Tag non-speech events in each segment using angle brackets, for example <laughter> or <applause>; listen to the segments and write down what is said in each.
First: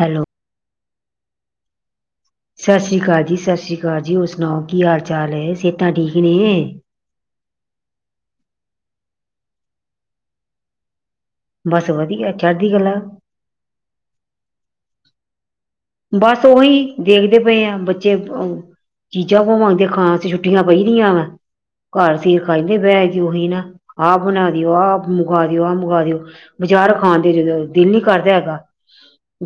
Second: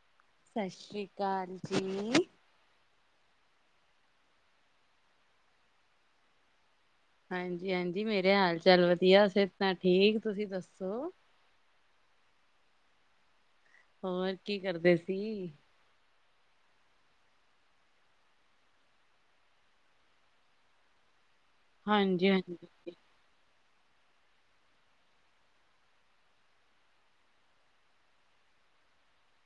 Hello. ਸਾ ਸ਼੍ਰੀ ਕਾਲ ਜੀ। ਸਾਸ਼ੀ ਕਾਲ ਜੀ -ਸਾਸ਼ੀ ਕਾਲ ਜੀ, ਹੋਰ ਸੁਣਾਓ ਕੀ ਹਾਲ ਚਾਲ ਏ, ਸਿਹਤਾਂ ਠੀਕ ਨੇ। ਹਾਂਜੀ-ਹਾਂਜੀ, ਮੇਰੇ ਹਾਲ ਚਾਲ ਵਦੀਆ ਸਿਹਤਾ ਠੀਕ, ਤੁਸੀਂ ਦੱਸੋ। ਬਸ ਵਦੀਆ ਚੜ੍ਹਦੀ ਕਲਾ। ਹੋਰ ਕੀ ਕਰਦੇ ਸੀ। ਬਸ ਉਹੀ ਦੇਖਦੇ ਪਏ ਆ ਬੱਚੇ ਚੀਜ਼ਾਂ ਪਾਵਾਂਦੇ <unintelligible> ਖਾਣ ਸੀ ਛੁੱਟੀਆਂ ਪਈ ਦੀਆਂ ਵ ਘਰ ਹਾਂਜੀ ਚੀਜ਼ ਹਾਂਜੀ। ਖਾਂਦੇ ਬਹਿ ਕੇ ਉਹੀ ਨਾ। ਆਹ ਬਣਾ ਦਿਓ, ਆਹ ਮੰਗਵਾ ਦਿਓ, ਆਹ ਮੰਗਾ ਦਿਓ, ਬਜ਼ਾਰ ਖਾਣ ਤੇ ਜਦੋਂ ਦਿਲ ਨੀ ਕਰਦਾ ਹੈਗਾ।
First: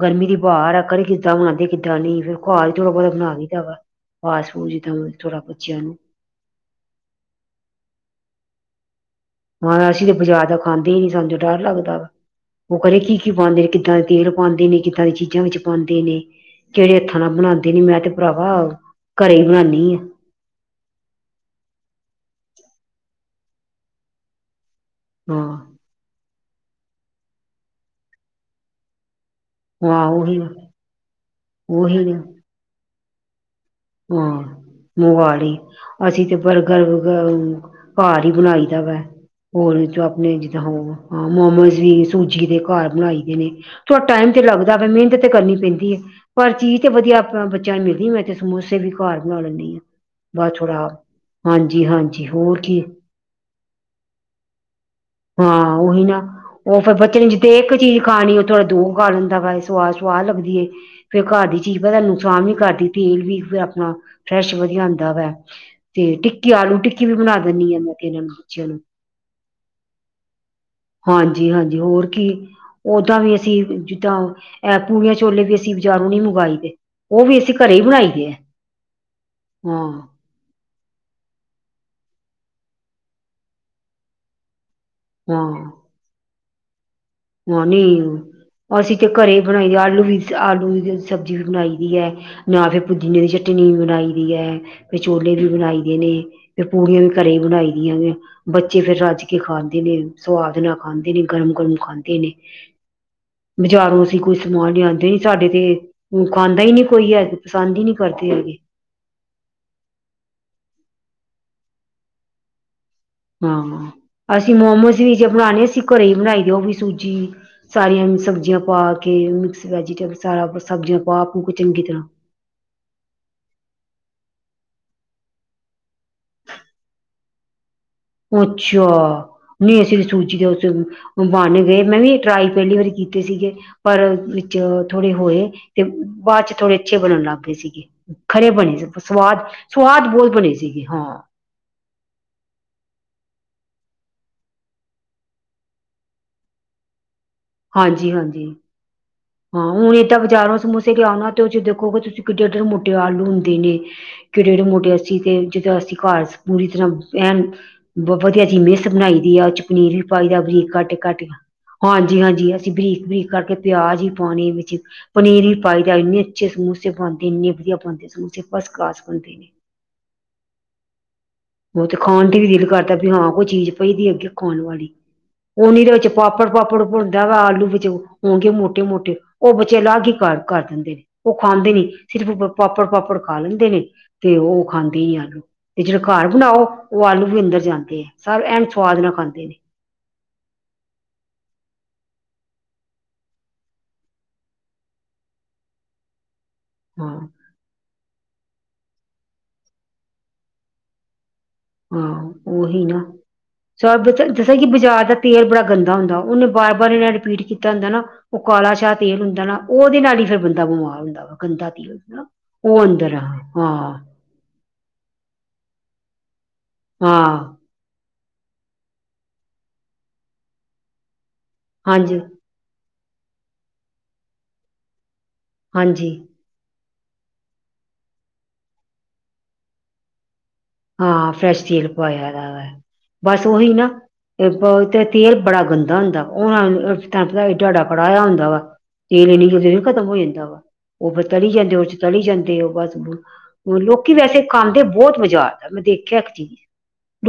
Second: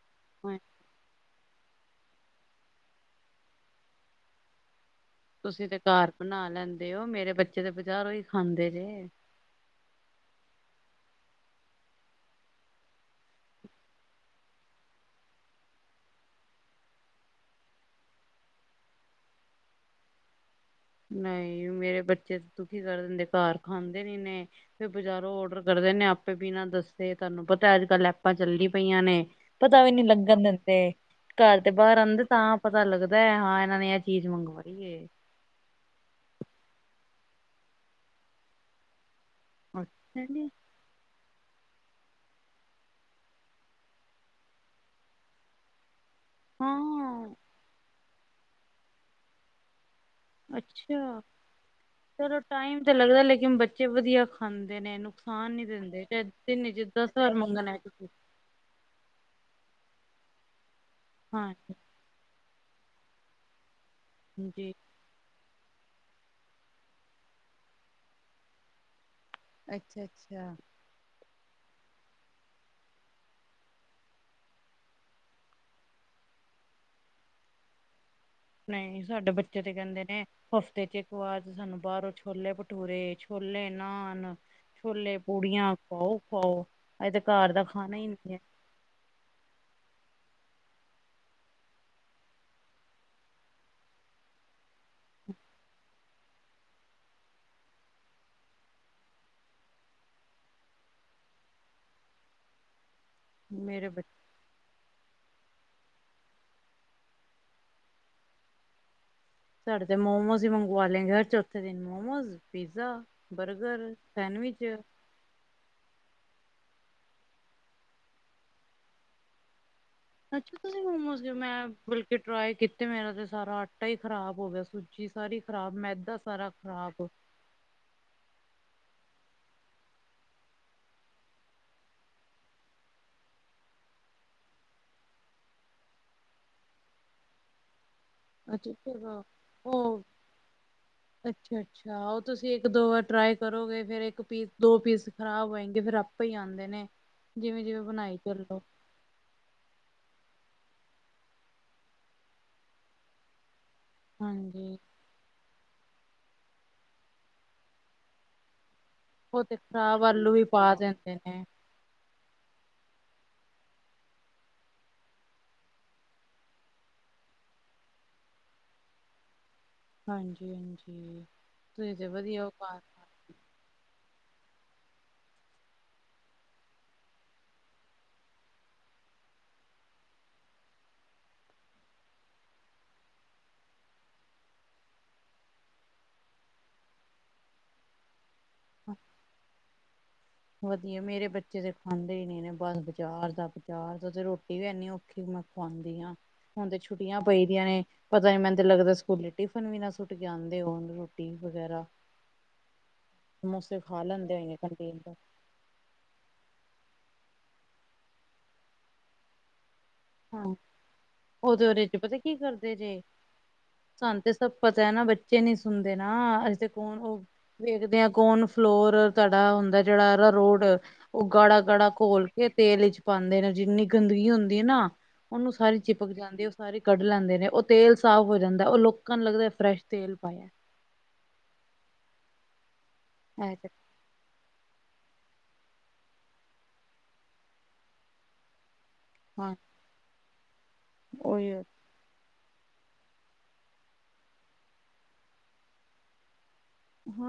ਗਰਮੀ ਦੀ ਹਾਂ, ਬਾਰ ਆ ਕਰੇ ਕੀ ਕਿੱਦਾਂ ਬਣਾਂ <unintelligible> ਕਿੱਦਾਂ ਨਈ ਫੇਰ ਘਰ ਈ ਥੋੜਾ ਬਹੁਤ ਬਣਾ ਦਈ ਦਾ ਵਾ ਫਾਸ ਫੂਡ ਜਿੱਦਾਂ ਥੋੜਾ ਤੁਸੀਂ ਤੇ ਬੱਚਿਆਂ ਨੂੰ ਘਰ ਬਣਾ ਲੈਂਦੇ ਓ ਮੇਰੇ ਬੱਚੇ ਤਾਂ ਬਜ਼ਾਰੋਂ ਈ ਖਾਂਦੇ ਜੇ ਮਾਂ ਅਸੀਂ ਤਾਂ ਬਾਜ਼ਾਰ ਦਾ ਖਾਂਦੇ ਈ ਨੀ ਸਾਨੂੰ ਤੇ ਡਰ ਲੱਗਦਾ ਵਾ। ਉਹ ਕਰੇ ਕੀ -ਕੀ ਪਾਂਦੇ ਨੇ, ਕਿੱਦਾਂ ਦੇ ਤੇਲ ਪਾਂਦੇ ਨੇ, ਕਿੱਦਾਂ ਦੀਆਂ ਚੀਜ਼ਾਂ ਵਿੱਚ ਪਾਂਦੇ ਨੇ ਕੇੜੇ ਹੱਥਾਂ ਨਾਲ ਬਣਾਂਦੇ ਨੇ, ਮੈਂ ਤੇ ਭਰਾਵਾ ਘਰੇ ਈ ਬਣਾਣੀ ਆ। ਨਈ ਮੇਰੇ ਬੱਚੇ ਦੁਖੀ ਕਰ ਦਿੰਦੇ ਘਰ ਖਾਂਦੇ ਨੀ ਨੇ ਫਿਰ ਬਾਜ਼ਾਰੋਂ ਹਾਂ ਓਡਰ ਕਰ ਕਰਦੇ ਨੇ ਆਪੇ ਬਿਨਾਂ ਦੱਸੇ ਤੁਆਨੂੰ ਪਤਾ ਅੱਜ ਕੱਲ ਐਪਾਂ ਚੱਲੀ ਪਈਆਂ ਨੇ। ਪਤਾ ਵੀ ਨੀ ਹਾਂ ਉਹੀ ਲੱਗਣ ਦਿੰਦੇ ਘਰ ਤੇ ਬਾਹਰ ਉਹੀ ਨੇ ਆਂਦੇ ਤਾਂ ਪਤਾ ਲੱਗਦਾ ਐ ਹਾਂ, ਇਹਨਾਂ ਨੇ ਇਹ ਚੀਜ਼ ਮੰਗਵਾਈ ਏ। ਬਾੜੀ ਅਸੀਂ ਤੇ ਬਰਗਰ ਵੁਗਰ ਘਰ ਈ ਬਣਾਈ ਦਾ ਵਾ। ਹੋਰ ਚੋਂ ਆਪਣੇ ਜਿੱਦਾਂ ਹਾਂ ਮੋਮੋਸ ਵੀ ਸੂਜੀ ਦੇ ਘਰ ਬਣਾਈ ਦੇ ਨੇ। ਥੋੜਾ ਟਾਈਮ ਤੇ ਲੱਗਦਾ ਵ ਮਿਹਨਤ ਤੇ ਕਰਨੀ ਪੈਂਦੀ ਏ। ਪਰ ਚੀਜ਼ ਤੇ ਵਦੀਆ ਹਾਂ ਆਪ ਬੱਚਿਆਂ ਨੂੰ ਮਿਲਦੀ ਏ, ਮੈਂ ਤੇ ਸਮੋਸੇ ਵੀ ਘਰ ਬਣਾ ਲੈਂਣੀ ਆਂ। ਅੱਛਾ! ਚਲੋ ਹੋਰ ਟਾਈਮ ਕੀ ਤਾਂ ਲੱਗਦਾ ਲੇਕਿਨ ਬੱਚੇ ਵਦੀਆ ਖਾਂਦੇ ਨੇ ਇਹਨੂੰ ਹਾਂ ਉਹੀ ਨਾ ਉਹ ਫਿਰ ਬੱਚੇ ਨੂੰ ਜਿੱਥੇ ਇੱਕ ਮੰਗਣਾ ਚੀਜ਼ ਤੁਸੀਂ ਖਾਣੀ ਉਹ ਥੋੜਾ ਦੋ <unintelligible> ਦਾ ਵਾ ਸਵਾਦ -ਸਵਾਦ ਲੱਗਦੀ ਏ ਫੇਰ ਘਰ ਦੀ ਚੀਜ਼ ਹਾਂਜੀ ਪਤਾ ਨੂੰ ਨੁਕਸਾਨ ਨੀ ਕਰਦੀ ਤੇਲ ਵੀ ਫੇਰ ਅਪਣਾ ਫਰੈਸ਼ ਵਦੀਆ। ਦਾ ਵਾਂ ਤੇ ਟਿੱਕੀ ਆਲੂ ਟਿੱਕੀ ਵੀ ਬਣਾ ਦਿੰਨੀ ਆ ਮੈਂ ਤੇ ਇਹਨਾਂ ਨੂੰ, ਬੱਚਿਆਂ ਨੂੰ। ਅੱਛਾ-ਅੱਛਾ। ਹਾਂਜੀ-ਹਾਂਜੀ ਹੋਰ ਕੀ ਓਦਾਂ ਵੀ ਅਸੀਂ ਜਿੱਦਾਂ ਪੂੜੀਆਂ ਛੋਲੇ ਵੀ ਅਸੀਂ ਬਜ਼ਾਰੋਂ ਨਈ ਮੰਗਵਾਏ ਦੇ। ਉਹ ਵੀ ਅਸੀਂ ਘਰੇ ਈ ਬਣਾਈ ਦੇ ਐ। ਨਈ ਸਾਡੇ ਬੱਚੇ ਤੇ ਕਹਿੰਦੇ ਨੇ ਹਫਤੇ ਚ ਇੱਕ ਵਾਰ ਤੇ ਸਾਨੂੰ ਬਾਹਰੋਂ ਛੋਲੇ ਭਟੂਰੇ ਛੋਲੇ ਨਾਨ ਛੋਲੇ ਹਾਂ ਪੂੜੀਆਂ ਖਾਓ ਖਾਓ। ਹਾਂ ਨਹੀਂ ਅਸੀਂ ਤੇ ਘਰੇ ਬਣਾਈ ਏ ਆਲੂ ਵੀ ਆਲੂਦੀ ਸਬਜ਼ੀ ਵੀ ਬਣਾਈ ਦੀ ਹੈ। ਨਾ ਫੇਰ ਪੁਦੀਨੇ ਦੀ ਚਟਨੀ ਬਣਾਈ ਦੀ ਐ ਫਿਰ ਛੋਲੇ ਵੀ ਬਣਾਈ ਦੇ ਨੇ। ਤੇ ਪੂੜੀਆਂ ਵੀ ਘਰੇ ਬਣਾਈ ਦੀਆਂ ਜੇ ਬੱਚੇ ਫੇਰ ਰੱਜ ਕੇ ਖਾਂਦੇ ਨੇ, ਸੁਵਾਦ ਨਾਲ ਖਾਂਦੇ ਨੇ, ਗਰਮ-ਗਰਮ ਖਾਂਦ ਦੇਨੇ। ਮੇਰੇ ਬਜ਼ਾਰੋਂ ਬੱਚੇ ਅਸੀਂ ਕੁਈ ਸਮਾਨ ਲਿਯਾਂਦੇ ਨੀ ਸਾਡੇ ਤੇ ਖਾਂਦਾ ਹੁਨ ਖਾਂਦਾਈ ਨੀ ਕੋਈ ਐ ਪਸੰਦ ਈ ਨੀ ਕਰਦੇ ਹੈਗੇ। ਸਾਡੇ ਤੇ ਮੋਮੋਸ ਈ ਮੰਗਵਾ ਲੈਂਗੇ, ਹਰ ਚੌਥੇ ਦਿਨ ਮੋਮੋਸ, ਪੀਜ਼ਾ ਹਾਂ ਬਰਗਰ, ਅਸੀਂ ਸੈਂਨਵਿਚ ਮੋਮੋਸ ਜੇ ਬਣਾਣੇ ਅਸੀਂ ਘਰੇ ਈ ਬਣਾਈ ਦੇ ਓਵੀ ਸੂਜੀ ਸਾਰੀਆਂ ਸਬਜ਼ੀਆਂ ਪਾ ਕੇ, ਮਿਕਸ ਵੈਜੀਟੇਬਲ, ਸਾਰਾ ਅੱਛਾ ਤੁਸੀਂ ਸਬਜ਼ੀਆਂ ਮੋਮੋਸ ਪਾ ਕਿਉਂ ਪੁ ਕੇ ਮੈਂ ਚੰਗੀ ਤਰਾਂ ਬਲਕਿ ਟਰਾਈ ਕੀਤੇ ਮੇਰਾ ਤੇ ਸਾਰਾ ਆਟਾ ਹੀ ਖ਼ਰਾਬ ਹੋ ਗਿਆ ਸੂਜੀ ਸਾਰੀ ਖਰਾਬ ਮੈਦਾ ਸਾਰਾ ਖ਼ਰਾਬ ਅੱਛਾ ਨਹੀਂ ਅਸੀਂ ਸੂਜੀ ਦੇ ਉਸ ਬੰਨ ਗਏ ਮੈਂ ਵੀ ਇਹ ਟਰਾਈ ਪਹਿਲੀ ਵਾਰੀ ਕੀਤੇ ਸੀਗੇ।। ਪਰ ਵਿੱਚ ਥੋੜੇ ਹੋਏ ਤੇ ਬ ਬਾਅਦ ਚ ਥੋੜੇ ਅੱਛੇ ਬਣਨ ਲੱਗ ਗਏ ਸੀਗੇ। ਖਰੇ ਅੱਛਾ ਬਣੇ ਸੀ ਫਿਰ ਸਵਾਦ ਉਹ ਸਵਾਦ ਬਹੁਤ ਬਣੇ ਸੀਗੀ ਹਾਂ। ਅੱਛਾ ਅੱਛਾ ਉਹ ਤੁਸੀਂ ਇੱਕ ਦੋ ਵਾਰ ਟਰਾਈ ਕਰੋਗੇ ਫੇਿਰ ਇੱਕ ਪੀਸ ਦੋ ਪੀਸ ਖ਼ਰਾਬ ਹੋਏਗੇ ਫਿਰ ਆਪ ਪਈ ਆਉਂਦੇ ਨੇ ਜਿਵੇਂ ਜਿਵੇਂ ਹਾਂਜੀ ਬਣਾਈ ਹਾਂਜੀ ਚੱਲੋ। ਹਾਂ ਹੁਣ ਇਹ ਤਾਂ ਬਾਜ਼ਾਰੋਂ ਸਮੋਸੇ ਲਿਆ ਆਉਣਾ ਤੇ, ਉਹ ਚ ਦੇਖੋਗੇ ਤੁਸੀਂ ਕਿੱਡੇ ਕਿੱਡੇ ਮੋਟੇ ਆਲੂ ਹੁੰਦੇ ਨੇ। ਕਿੜੇ ਜਹੜੇ ਹਾਂਜੀ ਮੋਟੇ ਅਸੀਂ ਤੇ ਜਦੋਂ ਅਸੀਂ ਘਰ ਪੂਰੀ ਤਰ੍ਹਾਂ ਐਣ ਵਧੀਆ ਬਣਾਈ ਦੀ ਉਹ ਤੇ ਆਦਚ ਪਨੀਰ ਵੀ ਖ਼ਰਾਬ ਪਾਈ ਆਲੂ ਦਾ ਬਰੀਕ ਪਾ ਕੱਟ ਦਿੰਦੇ ਕੱਟਕੇ। ਨੇ ਹਾਂਜੀ ਹਾਂਜੀ। ਅਸੀਂ, ਬਰੀਕ ਬਰੀਕ ਕਰਕੇ ਪਿਆਜ਼ ਵੀ ਪਾਉਣੇ ਵਿੱਚ ਪਨੀਰ ਵੀ ਪਾਈਦਾ ਏ ਇੰਨੇ ਅੱਛੇ ਸਮੋਸੇ ਬਣਦੇ, ਇੰਨੇ ਵਧੀਆ ਬਣਦੇ, ਸਮੋਸੇ ਫਸਟ ਕਲਾਸ ਬਣਦੇ ਨੇ।। ਹਾਂਜੀ ਹਾਂਜੀ। ਉਹ ਤੁਸੀਂ ਤੇ ਖਾਣ ਦੀ ਵਧੀਆ ਵੀ ਉਹ ਦਿਲ ਪਾ ਕਰਦਾ। ਵੀ ਹਾਂ ਕੋਈ ਚੀਜ਼ ਪਈਦੀ ਅੱਗੇ ਖਾਣ ਵਾਲੀ। ਉਹਓਨੀ ਦੇ ਵਿੱਚ ਪਾਪੜ ਪਾਪੜ ਭੁੰਦਾ ਵਾ ਆਲੂ ਵਿੱਚ ਹੋਗੇ ਮੋਟੇ ਮੋਟੇ <unintelligible> ਉਹ, ਬੱਚੇ ਲਾਗ ਹੀ ਕਰ ਦਿੰਦੇ ਨੇ। ਉਹ ਖਾਂਦੇ ਨੇ, ਸਿਰਫ ਪਾਪੜ ਪਾਪੜ ਖਾ ਲੈਂਦੇ ਨੇ। ਤੇ ਉਹ ਖਾਂਦੇ ਨੀ ਆਲੂ ਤੇ ਜਿਹੜੇ ਘਰ ਬਣਾਓ ਉਹ, ਆਲੂ ਵੀ ਅੰਦਰ ਜਾਂਦੇ ਆ ਸਾਰ ਐਨ ਸਵਾਦ ਨਾਲ ਖਾਂਦੇ ਨੇ। ਵਧੀਆ, ਮੇਰੇ ਬੱਚੇ ਤਾਂ ਖਾਂਦੇ ਹੀ ਨਹੀਂ ਨੇ ਬਸ ਬਜ਼ਾਰ ਦਾ, ਬਾਰ ਦਾ, ਤੇ ਰੋਟੀ ਵੀ ਇਨੀ ਔਖ ਔਖੀ ਮੈਂ ਖਵਾਉਂਦੀ ਹਾਂ <unintelligible> ਹੁਣ ਤੇ ਛੁੱਟੀਆਂ ਹਾਂ ਪਈਦੀਆਂ ਨੇ। ਪਤਾ ਨੀ, ਮੈਨੂੰ ਤੇ ਲੱਗਦਾ ਏ ਸਕੂਲੇ ਟਿਫਨ ਵੀ ਨਾ ਸੁੱਟ ਕੇ ਆਉਂਦੇ ਹੋਣ। ਟੀ ਵਗੈਰਾ। ਹਾਂ ਉਹੀ ਨਾ। ਸਮੋਸੇ ਸਾਫ ਖਾ ਦੱਸਾਂ ਲੈਂਦੇ ਜਿਸਰਾ ਹੋਏਗੇ ਕਿ ਕੰਟੀਨ ਬਾਜ਼ਾਰ ਦਾ ਤੋਂ ਤੇਲ ਬੜਾ ਗੰਦਾ ਹੁੰਦਾਂ, ਉਹਨੇ ਬਾਰ ਬਾਰ ਇਹਨਾਂ ਰਿਪੀਟ ਕੀਤਾ ਹੁੰਦਾਂ ਨਾ। ਉਹ ਕਾਲਾ ਸ਼ਾਹ ਤੇਲ ਹੁੰਦਾਂ ਨਾ, ਉਹਦੇ ਨਾਲ ਫਿਰ ਬੰਦਾਂ ਬਿਮਾਰ ਹੁੰਦਾਂ ਵਾ ਉਹ ਤੇ ਗੰਦਾਂ ਉਹਦੇ ਤੇਲ ਚ ਹੁੰਦਾਂ ਪਤਾ ਨਾ ਕੀ ਕਰਦੇ ਉਹ ਜੇ ਅੰਦਰ ਆ ਹਾਂਅਅਅ ਸਾਨੂੰ ਤੇ ਸਭ ਪਤਾ ਹੈ ਨਾ, ਬੱਚੇ ਨੀ ਸੁਣਦੇ ਨਾ, ਅਸੀ ਤੇ ਕੌਣ ਉਹ ਹਾਂ ਵੇਖਦੇ ਹਾਂ। ਕੌਣ ਫਲੋਰ ਤੜਾ ਹੁੰਦਾਂ ਜਿਹੜਾ ਆਰਾਰੋਡ ਉਹ ਗਾੜਾ ਗਾੜਾ ਹਾਂਜੀ ਘੋਲ ਇਹ ਤੇਲ ਵਿੱਚ ਪਾਉਂਦੇ ਨੇ। ਜਿੰਨੀ ਗੰਦਗੀ ਹੁੰਦੀਂ ਹੈ ਨਾ ਉਹਨੂੰ ਸਾਰੀ ਚਿਪਕ ਹਾਂਜੀ ਜਾਂਦੀਐਂ। ਸਾਰੇ ਕੱਢ ਲੈਂਦੇ ਨੇ। ਉਹ ਤੇਲ ਸਾਫ਼ ਹੋ ਜਾਂਦਾਏ, ਉਹ ਲੋਕਾਂ ਨੂੰ ਲੱਗਦਾ ਏ ਫਰੈਸ਼ ਤੇਲ ਪਾਇਆ ਏ। ਹਾਂ ਫਰੈਸ਼ ਤੇਲ ਪਾਇਆਦਾ ਵਾ, ਬਸ ਉਹੀਂ ਹਾਂ ਨਾ ਉਹ ਤੇ ਤੇਲ ਬੜਾਂ ਗੰਦਾਂ ਹੁੰਦਾਂ ਆ <unintelligible> ਹੁਣ ਤੈਨੂੰ ਪਤਾ ਡਾਡਾ ਕੜਾਹਆ ਹੁੰਦਾ ਵਾ ਤੇਲ ਇੰਨੀ ਜਲਦੀ ਥੋੜੀ ਖਤਮ ਹੋ ਜਾਂਦਾ ਵਾ। ਉਹ ਤਲੀ ਉਹੀ ਹੈ ਜਾਂਦੇ ਆ ਉਹਦੇ ਚ। ਤਲੀ ਜਾਂਦੇ ਉਹ ਬਸ---ਲੋਕੀ ਵੈਸੇ ਖਾਂਦੇ ਬਹੁਤ ਬਜਾਰ ਦਾ, ਮੈਂ ਦੇਖਿਆ ਇੱਕ ਚੀਜ਼।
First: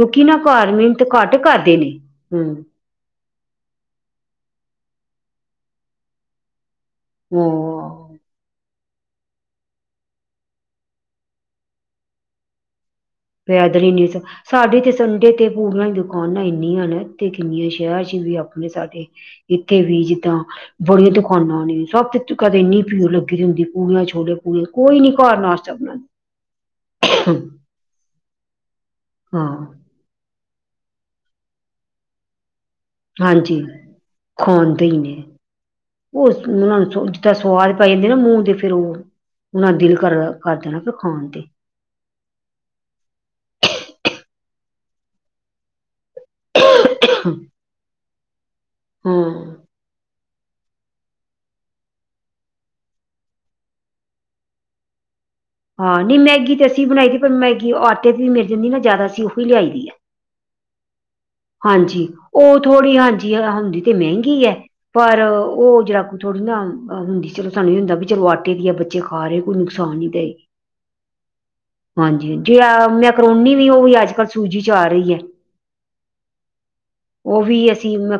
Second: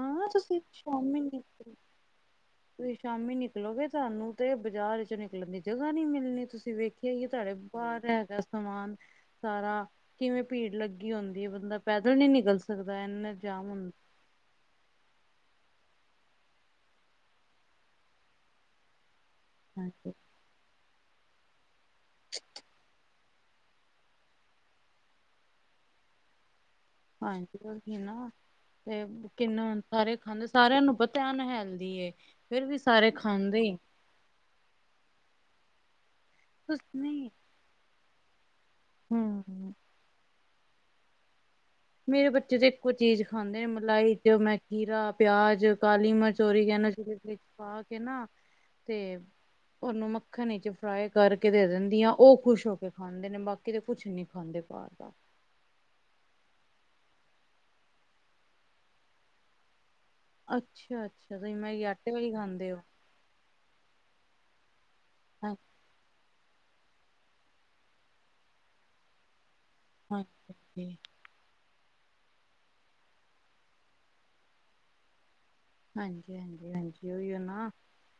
ਲੋਕੀ ਨਾ ਤੁਸੀਂ ਘਾਰ ਮਿਹਨਤ ਘੱਟ ਸ਼ਾਮੀ ਕਰਦੇ ਨੇ ਹਮਅ। ਤੁਸੀਂ ਸ਼ਾਮੀ ਨਿਕਲੋਗੇ ਤੁਹਾਂਨੂੰ ਤੇ ਬਾਜ਼ਾਰ ਚ ਨਿਕਲਣ ਦੀ ਜਗ੍ਹਾ ਨਹੀਂੀ ਮਿਲਣੀ ਤੁਸੀਂ ਵੇਖ ਇੱਥੇ ਆਈਏ ਤੁਹਾਡੇ ਬਾਹਰ ਹਾਂ ਹੈਗਾ <unintelligible> ਸਮਾਨ ਸਾਰਾ ਕਿਵੇਂ ਭੀੜ ਲੱਗੀ ਹੁੰਦੀ ਹੈ ਬੰਦਾ ਪੈਦਲ ਨੀ ਨਿਕਲ ਸਕਦਾ ਇਨੇ ਫ ਅਦਰ ਹੀ ਨਊ <unintelligible> ਸਾਡੇ ਤੇ ਸੰਡੇ ਤੇ ਪੂਲਾਂ ਦੀ ਦੁਕਾਨਾਂ ਇੰਨੀਆਂ ਨੇ ਤੇ ਕਿੰਨੀਆਂ ਸ਼ਹਿਰ ਚ ਵੀ ਆਪਣੇ ਸਾਡੇ ਇੱਥੇ ਵੀ ਹਾਂਜੀ ਜਿੱਦਾਂ ਬੜੀਆਂ ਦੁਕਾਨਾਂ ਨੇ ਸਭ ਤੇ ਕਦੇ ਇੰਨੀ ਪੀੜ ਲੱਗੀ ਰਹੰਦੀ ਪੂੜੀਆਂ ਛੋਲੇ ਪੂੜੀਆਂ ਕੋਈ ਨੀ ਘਰ ਨਾਸ਼ਤਾ ਬਣਾਉਦੀ ਹਾਂਜੀ ਨਾ ਤੇ ਹਾਂ ਕਿੰਨ ਸਾਰੇ ਖਾਂਦੇ ਸਾਰਿਆਂ ਨੂੰ ਪਤਾ ਅਨਹੇਲਦੀ ਏ ਫਿਰ ਵੀ ਸਾਰੇ ਹਾਂਜੀ ਖਾਂਦੇ ਖਾਂਦੇ ਹੀ ਨੇ ਉਹ ਉਹਨਾਂ ਤੁਸੀਂ ਨੂੰ ਨਹੀਂ ਜਿੱਦਾਂ ਸਵਾਦ ਪੈ ਜਾਂਦੇ ਨਾ ਮੂੰਹ ਤੇ ਫਿਰ ਉਹ ਉਹਨਾਂ ਹੂੰ ਦਿਲ ਕਰ ਕਰ ਦੇਣਾ ਫਿਰ ਖਾਣ ਤੇ ਮੇਰੇ ਬੱਚੇ ਤੇ ਇੱਕੋ ਚੀਜ਼ ਖਾਂਦੇ ਨੇ ਮਲਾਈ ਚ ਮੈਂਕੀਰਾ ਪਿਆਜ ਕਾਲੀ ਮਿਰਚ ਚੋਰੀ ਕਹ ਚ ਵਿੱਚ ਪਾ ਕੇ ਨਾ ਤੇ ਹਾਂ ਉਹਨੂੰ ਮੱਖਣ ਚ ਫਰਾਈ ਕਰਕੇ ਦੇ ਦਿੰਦੀ ਹ ਉਹ ਖੁਸ਼ ਹੋ ਕੇ ਖਾਂਦੇ ਨੇ ਬਾਕੀ ਤਾਂ ਕੁਛ ਨਹੀਂ ਖਾਂਦੇ ਪਰ ਦਾ ਹਾਂ ਨਹੀਂ ਮੈਗੀ ਤੇ ਅਸੀਂ ਬਣਾਈ ਦੀ ਪਰ ਮੈਗੀ ਆਟੇ ਤੇ ਵੀ ਮਿਲ ਜਾਂਦੀ ਨਾ ਜ਼ਿਆਦਾ ਅਸੀਂ ਉਹੀ ਲਿਆਈ ਦੀ ਆ ਅੱਛਾ ਅੱਛਾ ਤੁਸੀਂ ਮੱਗੀ ਹਾਂਜੀ ਆਟੇ ਵਾਲੀ ਉਹ ਖਾਂਦੇ ਹੋ ਥੋੜ੍ਹੀ ਹਾਂਜੀ ਹੁੰਦੀ ਤੇ ਮਹਿੰਗੀ ਹੈ ਪਰ ਹਾਂ ਉਹ ਜਿਰਕੁ ਥੋੜੀ ਨਾ ਹੁੰਦੀ ਚਲੋ ਸਾਨੂੰ ਇਹ ਹੁੰਦਾ ਵੀ ਚਲੋ ਆਟੇ ਦੀ ਆ ਬੱਚੇ ਖਾ ਰਹੇ ਕੋਈ ਨੁਕਸਾਨ ਨਹੀਂ ਦੇ <unintelligible> ਹਾਂਜੀ ਜੇ ਮੈਕਰੋਨੀ ਵੀ ਉਹ ਵੀ ਅੱਜ ਕੱਲ੍ਹ ਸੂਜੀ ਚ ਆ ਰਹੀ ਹੈ। ਹਾਂਜੀ -ਹਾਂਜੀ -ਹਾਂਜੀ ਓਹੀਓ ਨਾ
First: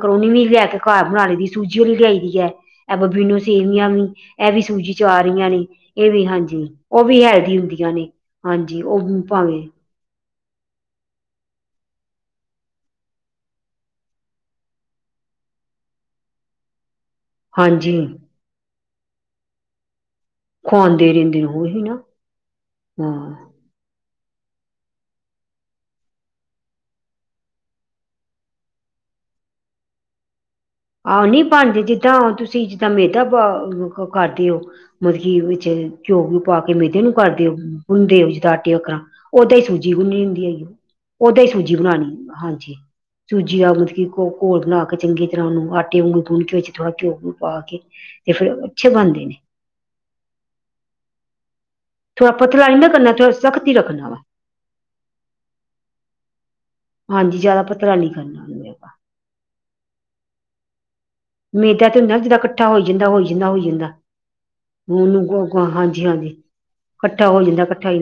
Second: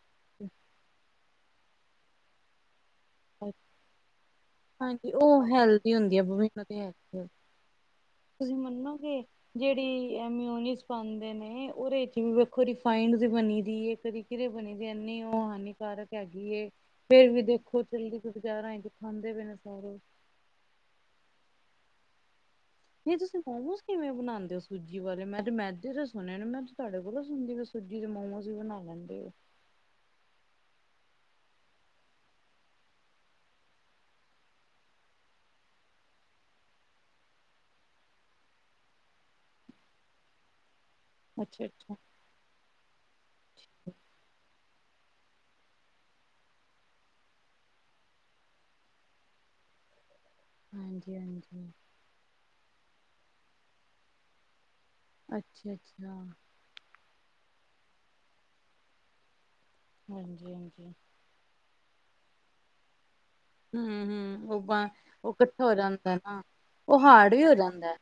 ਕਰੋਨੀ ਵੀ ਲੈ ਕੇ ਘਰ ਬਣਾ ਲਈ ਦੀ ਸੂਜੀ ਵਿ ਲਿਆਈ ਦੀ ਹੈ ਇਹ ਬਬੀਨੋ ਸੇਵੀਆਂ ਵੀ ਇਹ ਵੀ ਸੂਜੀ ਚ ਹਾਂਜੀ ਆ ਉਹ ਰਹੀਆਂ ਨੇ ਹੈਲਦੀ ਇਹ ਹੁੰਦੀ ਆ ਵੀ ਮੈਨੂੰ ਹਾਂਜੀ ਤੇ ਉਹ ਵੀ ਹੈਲਦੀ ਹੁੰਦੀਆਂ ਨੇ ਹਾਂਜੀ ਉਹ ਭਾਵੇਂ ਤੇ ਮਯੋਨਿਸ ਪਾਂਦੇ ਨੇ ਓਦੇ ਚ ਵੀ ਦੇਖੋ ਰੀਫਾਇਨਡ ਦੀ ਬਣੀ ਦੀ ਏ। ਕਿਰੇ ਬਣੀ ਦੇ ਇਨੀ ਉਹ ਹਾਨੀਕਾਰਕ ਹੈਗੀ ਏ। ਫੇਰ ਵੀ ਦੇਖੋ ਹਾਂਜੀ ਚੱਲਦੀ ਪਈ ਏ ਬਾਜ਼ਾਰਾਂ ਚ ਖਾਂਦੇ ਪਏ ਨੇ ਸਾਰੇ। ਖੁਆਉਂਦੇ ਰਹਿੰਦੇ ਨੇ ਉਹੀ ਨਾ। ਨਹੀਂ ਤੁਸੀਂ ਹਾਂ ਮੋਮੋਸ ਕਿਵੇਂ ਬਣਾਉਂਦੇ ਹੋ ਸੂਜੀ ਵਾਲੇ ਮੈਂ ਤੇ ਮੈਦੇ ਤੇ ਸੁਣਣੇ ਨੇ ਮੈਂ ਤੁਹਾਡੇ ਕੋਲੋਂ ਸੁਣਦੀ ਪਈ ਵਾਂ ਸੂਜੀ ਜਿ ਮੋਮੋਸ ਵੀ ਬਣਾ ਲੈਂਦੇ ਹੋ ਆਹ ਨਹੀਂੀ ਬਣਦੇ ਜਿੱਦਾਂ ਤੁਸੀਂ ਜਿੱਦਾਂ ਮੈਦਾ ਕਰਦੇ ਹੋ ਮਤਲਬ ਕੀ ਵਿੱਚ ਘਿਓ ਘਿਓ ਪਾ ਕੇ ਮੇਦੇ ਨੂੰ ਕਰਦੇ ਓ ਗੁਨਦੇ ਹੋ ਜਿੱਦਾਂ ਆਟੇ ਵਗਰਾ। ਉਦਾ ਹੀ ਸੂਜੀ ਗੁੰਨੀ ਹੁੰਦੀ ਹੈਗੀ ਉਹ ਓਦਾਂ ਹੀ ਅੱਛਾ ਸੂਜੀ ਅੱਛਾ ਬਣਾਉਣੀ ਹਾਂਜੀ ਸੂਜੀ ਦਾ ਮਤਲਬ ਕਿ ਘ ਘੋਲ ਬਣਾ ਕੇ ਚੰਗੀ ਫ ਉਹਨੂੰ ਆਟੇ ਵਾਂਗੂੰ ਗੁਣ ਕੇਿ ਵਿੱਚ ਥੋੜਾ ਘਿਓ ਘਿਓ ਪਾ ਕੇ ਤੇ ਫੇਰ ਅੱਛੇ ਬਣਦੇ ਨੇ ਹਾਂਜੀ -ਹਾਂਜੀ ਥੋੜਾ ਪਤਲਾ ਹੀ ਨਹੀਂ ਨਾ ਕਰਨਾ ਥੋੜਾ ਸਖ਼ਤ ਇ ਰੱਖਨਾ ਵਾ। ਅੱਛਾ ਅੱਛਾ ਹਾਂਜੀ ਜ਼ਿਆਦਾ ਪੱਤਲਾ ਨੀ ਕਰਨਾ। ਉਹਨੂੰ ਆਪਾਂ ਹਾਂਜੀ ਹਾਂਜੀ ਮੇਦਾ ਤੇ ਹੁੰ ਨਾ ਜਦਾਂ ਇਕੱਠਾ ਹੋਈ ਜਾਂਦਾ ਹੋਈ ਜਾਂਦਾ ਹੋਈ ਹਮ ਜਾਂਦਾ ਹਮ ਉਹ ਉਹਨੂੰ ਉਹ ਗੋ- ਇਕੱਠਾ ਗੋ- ਹੋ ਹਾਂਜੀ ਜਾਂਦਾ ਹਾਂਜੀ ਨਾ ਉਹ ਹਾਰਡ ਵੀ ਹੋ ਜਾਂਦਾ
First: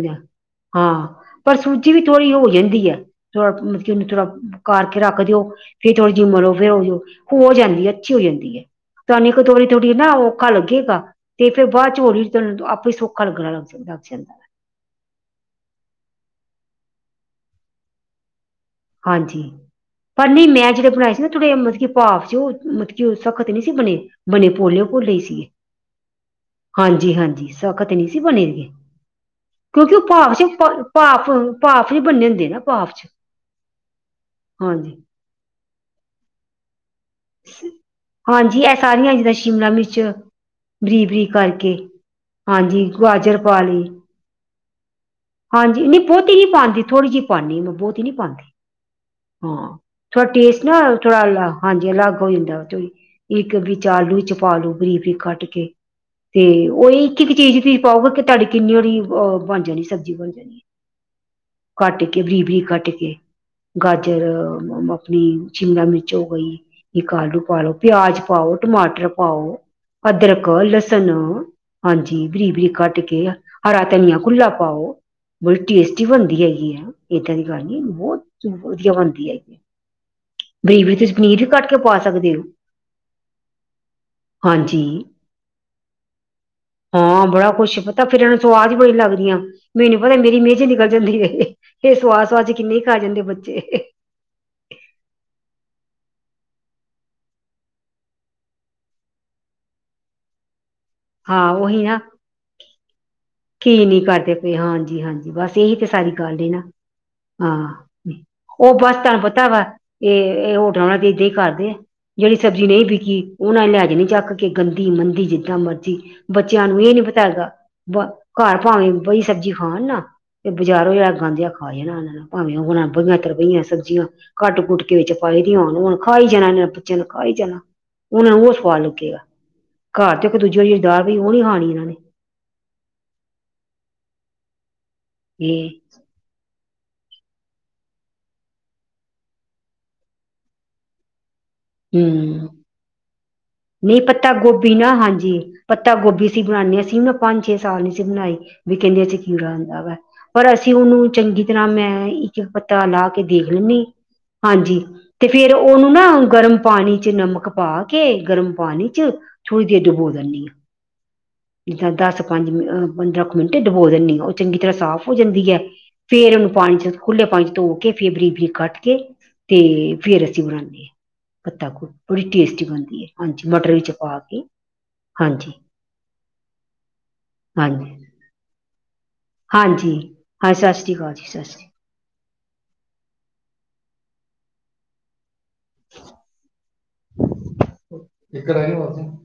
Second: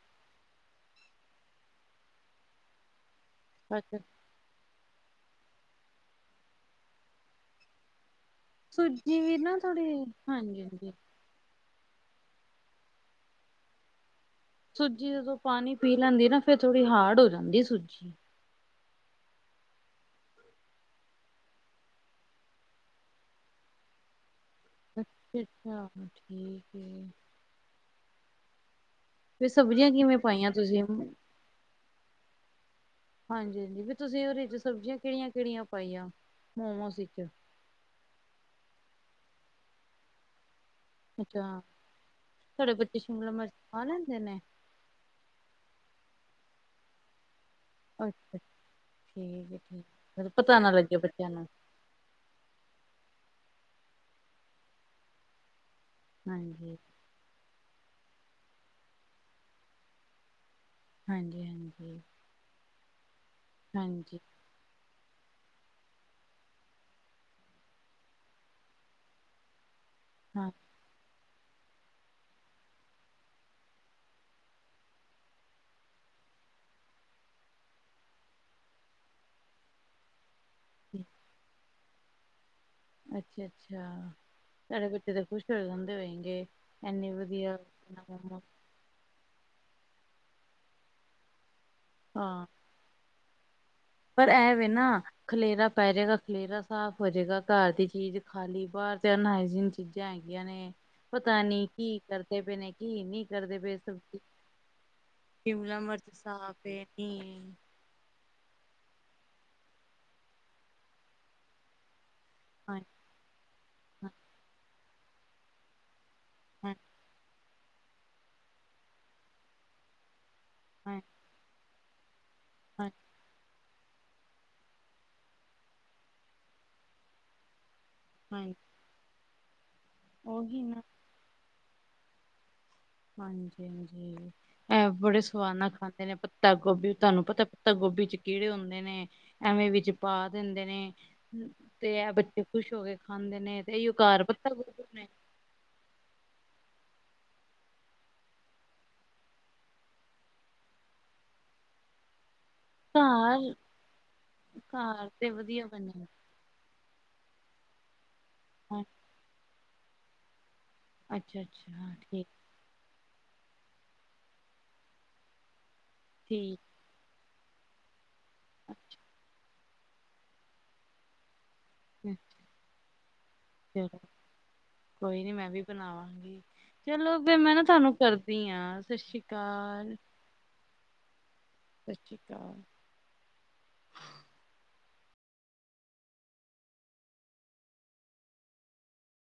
ਹਾਂ ਪਰ ਸੂਜੀ ਵੀ ਥੋੜ੍ਹੀ ਹੋ ਜਾਂਦੀ ਹੈ ਥੋੜਾ ਮਤਲਬ ਕਿ ਅੱਛਾ ਉਹਨੂੰ ਥੋੜਾ ਕਰਕੇ ਰੱਖ ਦਿਓ ਫੇਰ ਥੋੜੀ ਜਿਮਰੋ ਫੇਿਰ ਉਹ ਹੋ ਜਾਂਦੀ ਹੈ ਅੱਛੀ ਹੋ ਜਾਂਦੀ ਹੈ ਸੂਜੀ ਤੁਾਨੂੰ ਵੀ ਇਕ ਨਾ ਥੋੜੀ ਨਾ ਔਖਾ ਹਾਂਜੀ ਹਾਂਜੀ ਲੱਗੇਗਾ ਤੇ ਫੇਿਰ ਬਾਅਦ ਚ ਹੋਈ ਹੌਲੀ ਆਪੇ ਹੀ ਸੌਖਾ ਲੱਗਣਾ ਲੱਗ ਜਾਂਦਾ ਲੱਗ ਜਾਂਦਾ ਸੂਜੀ ਜਦੋਂ ਪਾਣੀ ਪੀ ਲੈਂਦੀ ਨਾ ਫੇਿਰ ਥੋੜੀ ਹਾਰਡ ਹੋ ਜਾਂਦੀ ਸੂਜੀ ਹਾਂਜੀ ਪਰ ਨਹੀਂ ਮੈਂ ਜਿਹੜੇ ਬਣਾਏ ਸੀ ਨਾ ਥੋੜੇ ਮਤਲਬ ਕਿ ਭਾਵ ਸੀ ਉਹ ਮਤਲਬ ਕਿ ਉਹ ਸਖ਼ਤ ਨਹੀਂ ਸੀ ਬਣੇ ਬਣੇ ਪੋਲੇ ਪੀਲੇ ਹੀ ਅੱਛਾ ਸੀ ਅੱਛਾ ਠੀਕ ਏ ਹਾਂਜੀ ਹਾਂਜੀ ਸਖ਼ਤ ਨਹੀਂ ਸੀ ਬਣੇਗੇ ਫਿਰ ਸਬਜ਼ੀਆਂ ਕਿਉਂਕਿ ਉਹ ਕਿਵੇਂ ਭਾਫ ਚ ਪਾਈਆਂ ਤੁਸੀਂ ਭਾਫ ਭਾਫ ਚ ਬੰਨੇ ਹੁੰਦੇ ਨਾ ਭਾਫ ਚ ਹਾਂਜੀ ਹਾਂਜੀ ਵੀ ਤੁਸੀਂ ਉਹਦੇ ਚ ਹਾਂਜੀ ਸਬਜ਼ੀਆਂ ਕਿਹੜੀਆਂ ਕਿਹੜੀਆਂ ਪਾਈਆਂ ਮੋਮੋਸ ਵਿੱਚ ਹਾਂਜੀ ਇਹ ਸਾਰੀਆਂ ਜਿੱਦਾਂ ਸ਼ਿਮਲਾ ਮਿਰਚ ਬਰੀਕ ਬਰੀਕ ਅੱਛਾ ਕਰਕੇ ਤੁਹਾਡੇ ਹਾਂਜੀ ਬੱਚੇ ਸ਼ਿਮਲਾ ਗਾਜਰ ਮਿਰਚ ਪਾ ਲਈ <unintelligible> ਹਾਂਜੀ ਨਹੀਂ ਬਹੁਤੀ ਨੀ ਪਾਉਦੀ ਥੋੜੀ ਜਿਹੀ ਪਾਉਂਦੀ ਉਹਨੂੰ ਬਹੁਤ ਹੀ ਨੀ ਅੱਛਾ ਪਾਉਦੇ ਠੀਕ ਹੈ ਠੀਕ ਹਾਂ ਹੈ। ਥੋੜਾ ਫਿਰ ਪਤਾ ਟੇਸਟ ਨਾ ਲੱਗੇ ਥੋੜਾ ਬੱਚਿਆਂ ਨੂੰ ਹਾਂਜੀ ਅਲੱਗ ਹੋ ਜਾਂਦਾ ਉਹ ਚ ਵੀ ਇੱਕ ਵੀਚ ਆਲੂ ਚ ਪਾਲੋ ਬਾਰੀਕ ਬਾਰੀਕ ਕਟ ਕੇ ਤੇ ਹਾਂਜੀ। ਉਹ ਇੱਕ ਇੱਕ ਚੀਜ਼ ਤੁਂ ਪਾਓਗੇ ਕਿ ਤੁਹਾਡੀ ਕਿੰਨੀ ਹਰੀ ਅਹ ਬਣ ਜਾਣੀ ਸਬਜ਼ੀ ਬਣ ਜਾਣੀ ਹਾਂਜੀ ਹਾਂਜੀ ਕੱਟ ਬਰੀਕ ਬਰੀਕ ਕੱਟ ਕੇ ਗਾਜਰ ਆਪਣੀ ਸ਼ਿਮਲਾ ਮਿਰਚ ਹੋ ਗਈ ਇੱਕ ਆਲੂ ਪਾ ਲਓ ਪਿਆਜ ਪਾਓ ਟਮਾਟਰ ਪਾਓ ਅਦਰਕ, ਹਾਂਜੀ ਲਸਨ ਹਾਂਜੀ ਬਰੀਕ ਬਰੀਕ ਕੱਟ ਕੇ ਹਰਾ ਧਨੀਆ ਖੁੱਲਾ ਪਾਓ ਬੜੀ ਟੇਸਟੀ ਬਣਦੀ ਹੈਗੀ ਆ ਏਦਾਂ ਦੀ ਗੱਲ ਨ ਬਹੁਤ ਵਧੀਆ ਬਣਦੀ ਹੈਗੀ ਆ ਬਰੀਕ ਬਰੀਕ ਤੁਸੀਂ ਪਨੀਰ ਵੀ ਕੱਟ ਕੇ ਪਾ ਸਕਦੇ ਹੋ। ਅੱਛਾ ਅੱਛਾ ਹਾਂਜੀ ਇੰਨੀ ਹਾਂ ਬੜਾ ਵਧੀਆ ਕੁਛ ਪਤਾ ਬਣਾ ਫਿਰ ਇਹਨਾਂ ਨੂੰ ਮੋਮੋਸ। ਸਵਾਦ ਈ ਬੜੀ ਲੱਗਦੀਆਂ ਮੈਨੂੰ ਪਤਾ ਮੇਰੀ ਮਿਹਜ ਈ ਨਿਕਲ ਜਾਂਦੀ ਏ ਸਵਾਦ ਸੁਵਾਦ ਹਾਂ ਚ ਕਿੰਨੇ ਖਾ ਜਾਂਦੇ ਬੱਚੇ ਪਰ ਐਵੇਂ ਨਾ ਖਲੇਰਾ ਪੈ ਜਾਏਗਾ ਖਲੇਰਾ ਸਾਫ਼ ਹੋ ਜਾਏਗਾ ਘਰ ਦੀ ਚੀਜ਼ ਖਾਲੀ ਬਾਹਰ ਤੇ ਅ ਚੀਜ਼ਾਂ ਹੈਗੀਆਂ ਨੇ ਪਤਾ ਹਾਂ ਨੀ ਉਹੀ ਨਾ ਕੀ ਕਰਦੇ ਪਏ ਨੇ ਕੀ ਨਹੀਂ ਕਰਦੇ ਪਏ ਕੀ ਨਹੀਂ ਸਬਜ਼ੀ ਕਰਦੇ ਪਏ ਹਾਂਜੀ ਹਾਂਜੀ ਬਸ ਇਹੀ ਸ਼ਿਮਲਾ ਤੇ ਮਿਰਚ ਸਾਰੀ ਗੱਲ ਨਾ ਸਾਫ਼ ਏ ਨੀ ਹਾਂ ਉਹ ਬਸ ਤੁਹਾਨੂੰ ਪਤਾ ਵਾ ਇਹ ਹੋਟਲਾਂ ਵਾਲਾ ਏਦਾਂ ਹੀ ਕਰਦੇ ਆ ਜਿਹੜੀ ਸਬਜ਼ੀ ਹਾਂ ਨਹੀਂ ਵਿਕੀ ਉਹਨਾਂ ਲੈ ਜਾਨੀ ਹਾਂ ਚੱਕ ਕੇ ਗੰਦੀ ਮੰਦੀ ਜਿੱਦਾਂ ਮਰਜ਼ੀ ਬੱਚਿਆਂ ਨੂੰ ਇਹ ਨੀ ਪਤਾ ਹੇਗਾ ਬ ਘਰ ਭਾਵੇਂ ਬਈ ਸਬਜ਼ੀ ਖਾਣ ਨਾ ਤੇ ਬਾਜ਼ਾਰ ਹਾਂ ਜਾ ਕੇ ਗੰਦ ਜਿਹਾ ਖਾ ਆਣਾ ਓਨਾ ਨੇ ਭਾਵੇਂ ਉਹ ਹੋਣਾ ਹਾਂ ਬਈਆਂ ਤਰਬਈਆਂ ਸਬਜ਼ੀਆਂ ਕੱਟ ਕੁਟ ਕੇ ਵਿੱਚ ਪਾਏ ਦੀ ਹੋਣ ਹੁਣ ਖਾਈ ਜਾਣਾ ਇਹ ਨੇ ਬੱਚਿਆਂ ਨੂੰ ਖਾਾਈ ਜਾਣਾ ਉਹਨਾਂ ਨੂੰ ਉਹ ਹਾਂਜੀ ਸਵਾਦ ਲੱਗੇਗਾ ਘਰ ਤੇ ਦੂਜੇ ਉਹੀ ਨਾ <unintelligible> ਪਈ ਉਹ ਨਹੀਂ ਖਾਣੀ ਇਹਨਾਂ ਨੇ ਹਾਂਜੀ ਹਾਂਜੀ ਇਹ ਬੜੇ ਸਵਾਦ ਨਾਲ ਇਹ ਖਾਂਦੇ ਨੇ ਗੋਭੀ ਤੁਹਾਨੂੰ ਪਤਾ ਪਤਾ ਗੋਭੀ ਚ ਕੀੜੇ ਹੁੰਦੇ ਨੇ ਐਵੇਂ ਵਿੱਚ ਪਾ ਦਿੰਦੇ ਨੇ ਤੇ ਇਹ ਬੱਚੇ ਹੂੰ ਖੁਸ਼ ਹੋ ਕੇ ਖਾਂਦੇ ਨੇ ਤੇ ਇਹੀਓ ਨਹੀਂ ਘਰ ਪੱਤਾ ਗੋਭੀ ਗੋਬੀ ਨਾ ਨੇ ਹਾਂਜੀ ਪੱਤਾ ਗੋਭੀ ਸੀ ਬਣਾਉਂਦੇ ਅਸੀਂ ਨਾ ਪੰਜ ਛੇ ਸਾਲ ਨੀ ਸੀ ਬਣਾਈ ਵੀ ਕਹਿੰਦੇ ਸੀਂ ਕੀ ਕੀੜਾ ਹੁੰਦਾ ਵਾ ਪਰ ਅਸੀਂ ਉਹਨੂੰ ਚੰਗੀ ਤਰ੍ਹਾਂ ਮੈਂ ਇੱਕ ਤਾ ਲਾ ਕੇ ਦੇਖ ਘਰ ਲੈਂਦੀ ਹਾਂਜੀ ਘਰ ਤੇ ਫੇਰ ਵਧੀਆ ਉਹਨੂੰ ਬਣੇ ਨਾ ਗਰਮ ਪਾਣੀ 'ਚ ਨਮਕ ਪਾ ਕੇ ਗਰਮ ਹਾਂ ਪਾਣੀ 'ਚ ਥੜ੍ਹੀ ਜਹਾ ਡਬੋ ਦਦੀ ਹਾਂ ਅੱਛਾ ਅੱਛਾ ਦਸ ਠੀਕ ਪੰਜ ਮ <unintelligible> ਕੁ ਮਿੰਟੇ ਡਬੋ ਦਿੰਦੀ ਉਹ ਚੰਗੀ ਤਰ੍ਹਾਂ ਸਾਫ਼ ਹੋ ਜਾਂਦੀ ਹੈ ਫੇਰ ਠੀਕ ਉਹਨੂੰ ਚ ਖੁੱਲੇ ਪਾ ਧੋ ਕੇ ਫੇਰ ਬਰੀ ਬਰੀਕ ਕੱਟ ਕੇ ਅੱਛਾ ਤੇ ਫੇਰ ਅਸੀਂ ਬਣਾਨਦੇ ਆਂ ਪੱਤਾ ਕੁੜ ਬੜੀ ਟੇਸਟੀ ਬਣਦੀ ਹੈ ਹਾਂਜੀ ਮਟਰ ਵਿਚ ਚਲੋ ਪਾ ਕੇ ਕੋਈ ਨੀ ਮੈਂ ਹਾਂਜੀ ਵੀ ਬਣਾਵਾਂਗੀ ਚਲੋ ਫ ਮੈਂ ਨਾ ਤੁਹਾਨੂੰ ਹਾਂਜੀ ਕਰਦੀ ਹਾਂ ਸਤਿ ਸ਼੍ਰੀ ਅਕਾਲ ਹਾਂਜੀ ਹਾਂ ਸਤਿ ਸ਼੍ਰੀ ਅਕਾਲ ਜੀ ਸਤਿ ਸ਼੍ਰੀ ਅਕਾਲ ਸਤਿ ਸ਼੍ਰੀ ਅਕਾਲ <unintelligible>